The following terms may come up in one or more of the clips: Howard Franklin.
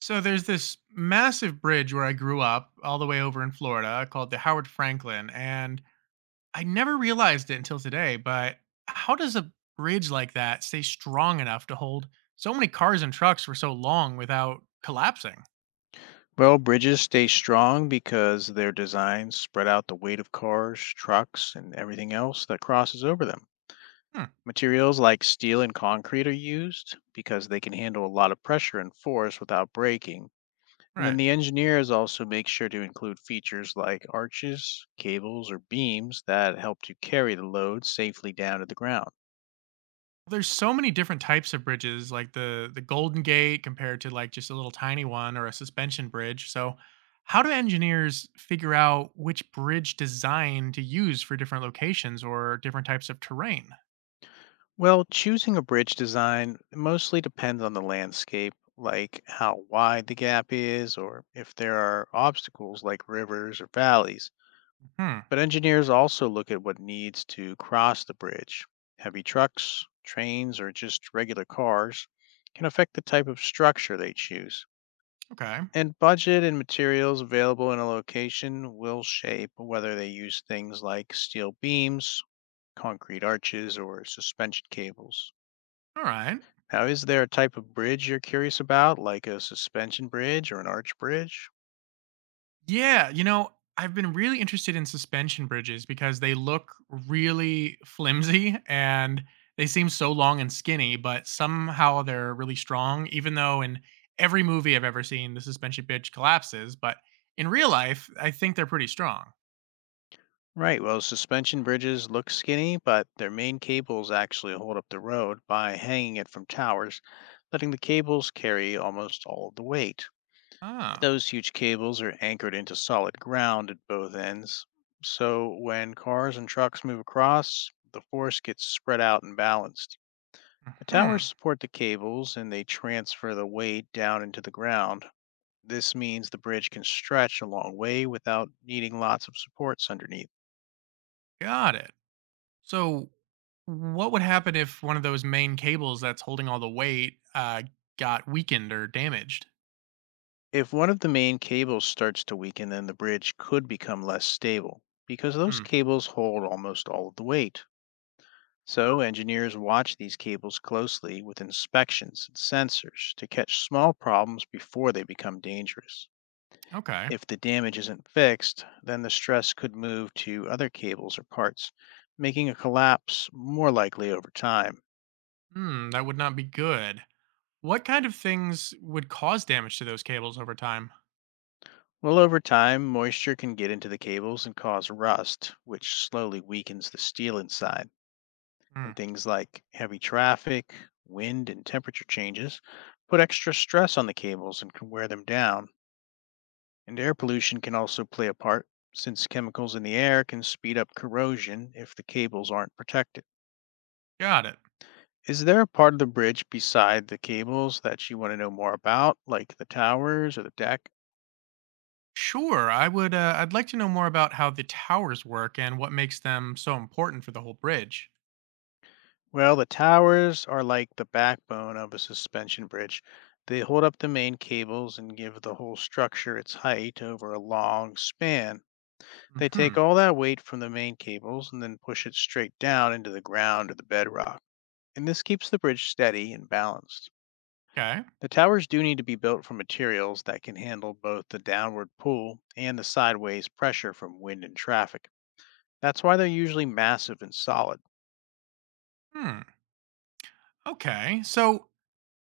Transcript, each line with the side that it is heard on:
right: So there's this massive bridge where I grew up, all the way over in Florida, called the Howard Franklin. And I never realized it until today, but how does a bridge like that stay strong enough to hold so many cars and trucks for so long without collapsing?
left: Well, bridges stay strong because their designs spread out the weight of cars, trucks, and everything else that crosses over them.
right: Hmm,
left: Materials like steel and concrete are used because they can handle a lot of pressure and force without breaking. And then
right: right.
left: the engineers also make sure to include features like arches, cables, or beams that help to carry the load safely down to the ground.
right: There's so many different types of bridges, like the Golden Gate compared to like just a little tiny one or a suspension bridge. So how do engineers figure out which bridge design to use for different locations or different types of terrain?
left: Well, choosing a bridge design mostly depends on the landscape, like how wide the gap is or if there are obstacles like rivers or valleys.
right: Hmm.
left: But engineers also look at what needs to cross the bridge. Heavy trucks, trains, or just regular cars can affect the type of structure they choose.
right: Okay.
left: And budget and materials available in a location will shape whether they use things like steel beams, concrete arches, or suspension cables.
right: All right.
left: Now, is there a type of bridge you're curious about, like a suspension bridge or an arch bridge?
right: Yeah. I've been really interested in suspension bridges because they look really flimsy and they seem so long and skinny, but somehow they're really strong, even though in every movie I've ever seen, the suspension bridge collapses. But in real life, I think they're pretty strong.
left: Right, well, suspension bridges look skinny, but their main cables actually hold up the road by hanging it from towers, letting the cables carry almost all of the weight.
right: Oh.
left: Those huge cables are anchored into solid ground at both ends, so when cars and trucks move across, the force gets spread out and balanced. The towers
right: Hmm.
left: support the cables and they transfer the weight down into the ground. This means the bridge can stretch a long way without needing lots of supports underneath.
right: Got it. So, what would happen if one of those main cables that's holding all the weight got weakened or damaged?
left: If one of the main cables starts to weaken, then the bridge could become less stable because those
right: Hmm.
left: cables hold almost all of the weight. So, engineers watch these cables closely with inspections and sensors to catch small problems before they become dangerous.
right: Okay.
left: If the damage isn't fixed, then the stress could move to other cables or parts, making a collapse more likely over time.
right: Hmm, that would not be good. What kind of things would cause damage to those cables over time?
left: Well, over time, moisture can get into the cables and cause rust, which slowly weakens the steel inside.
right: Hmm,
left: And things like heavy traffic, wind, and temperature changes put extra stress on the cables and can wear them down. And air pollution can also play a part, since chemicals in the air can speed up corrosion if the cables aren't protected.
right: got it.
left: Is there a part of the bridge beside the cables that you want to know more about, like the towers or the deck?
right: Sure, I'd like to know more about how the towers work and what makes them so important for the whole bridge.
left: Well, the towers are like the backbone of a suspension bridge. They hold up the main cables and give the whole structure its height over a long span. They take
right: Mhm.
left: all that weight from the main cables and then push it straight down into the ground or the bedrock. And this keeps the bridge steady and balanced.
right: Okay.
left: The towers do need to be built from materials that can handle both the downward pull and the sideways pressure from wind and traffic. That's why they're usually massive and solid.
right: Hmm. Okay. So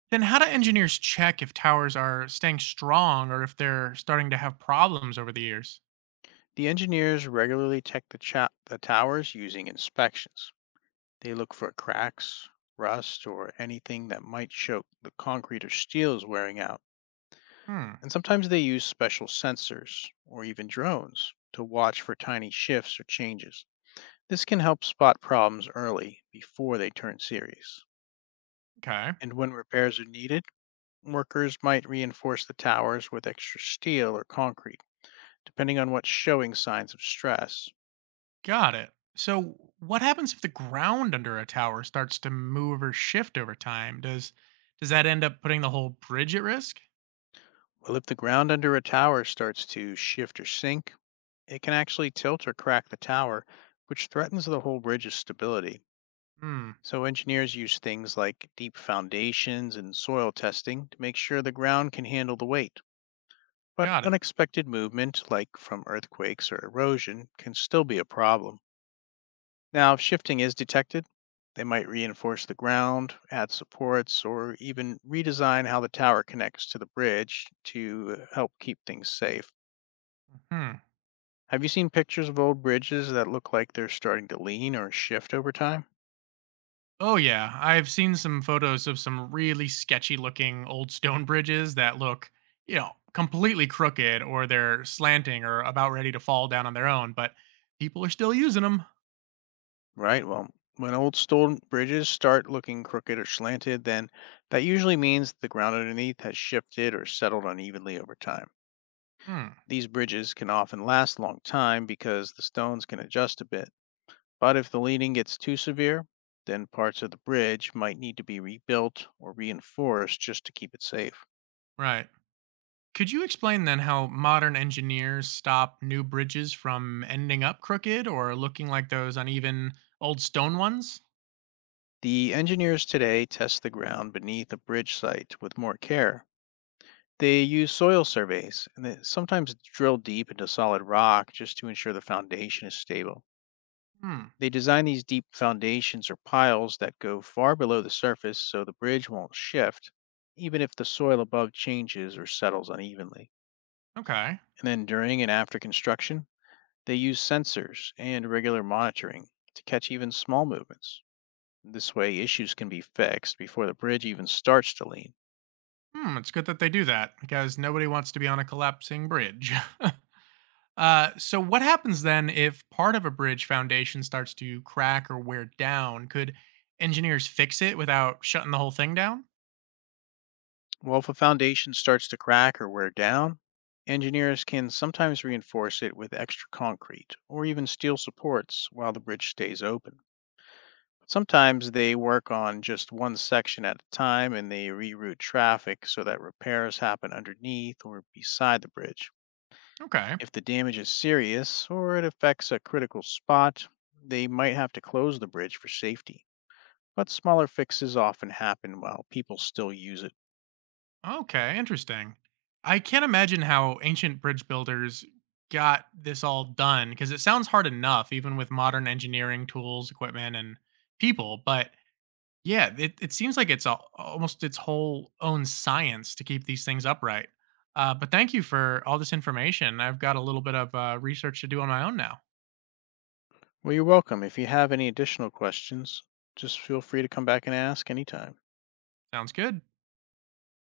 right: then how do engineers check if towers are staying strong or if they're starting to have problems over the years?
left: The engineers regularly check the towers using inspections. They look for cracks, rust, or anything that might show the concrete or steel is wearing out.
right: Hmm.
left: And sometimes they use special sensors or even drones to watch for tiny shifts or changes. This can help spot problems early before they turn serious.
right: Okay.
left: And when repairs are needed, workers might reinforce the towers with extra steel or concrete, depending on what's showing signs of stress.
right: Got it. So, what happens if the ground under a tower starts to move or shift over time? Does that end up putting the whole bridge at risk?
left: Well, if the ground under a tower starts to shift or sink, it can actually tilt or crack the tower, which threatens the whole bridge's stability.
right: Hmm.
left: So, engineers use things like deep foundations and soil testing to make sure the ground can handle the weight. But
right: Got it.
left: unexpected movement, like from earthquakes or erosion, can still be a problem. Now, if shifting is detected, they might reinforce the ground, add supports, or even redesign how the tower connects to the bridge to help keep things safe.
right: Hmm.
left: Have you seen pictures of old bridges that look like they're starting to lean or shift over time?
right: Oh yeah, I've seen some photos of some really sketchy-looking old stone bridges that look, completely crooked or they're slanting or about ready to fall down on their own, but people are still using them.
left: Right. Well, when old stone bridges start looking crooked or slanted, then that usually means the ground underneath has shifted or settled unevenly over time.
right: Hmm.
left: These bridges can often last a long time because the stones can adjust a bit. But if the leaning gets too severe, then parts of the bridge might need to be rebuilt or reinforced just to keep it safe.
right: Right. Could you explain then how modern engineers stop new bridges from ending up crooked or looking like those uneven old stone ones?
left: The engineers today test the ground beneath a bridge site with more care. They use soil surveys and they sometimes drill deep into solid rock just to ensure the foundation is stable.
right: Hmm.
left: They design these deep foundations or piles that go far below the surface so the bridge won't shift, even if the soil above changes or settles unevenly.
right: Okay.
left: And then during and after construction, they use sensors and regular monitoring to catch even small movements. This way, issues can be fixed before the bridge even starts to lean.
right: Hmm. It's good that they do that because nobody wants to be on a collapsing bridge. So what happens then if part of a bridge foundation starts to crack or wear down? Could engineers fix it without shutting the whole thing down?
left: Well, if a foundation starts to crack or wear down, engineers can sometimes reinforce it with extra concrete or even steel supports while the bridge stays open. Sometimes they work on just one section at a time and they reroute traffic so that repairs happen underneath or beside the bridge.
right: Okay.
left: If the damage is serious or it affects a critical spot, they might have to close the bridge for safety. But smaller fixes often happen while people still use it.
right: Okay, interesting. I can't imagine how ancient bridge builders got this all done because it sounds hard enough, even with modern engineering tools, equipment, and people. But yeah, it seems like almost its whole own science to keep these things upright. But thank you for all this information. I've got a little bit of research to do on my own now.
left: Well, you're welcome. If you have any additional questions, just feel free to come back and ask anytime.
right: Sounds good.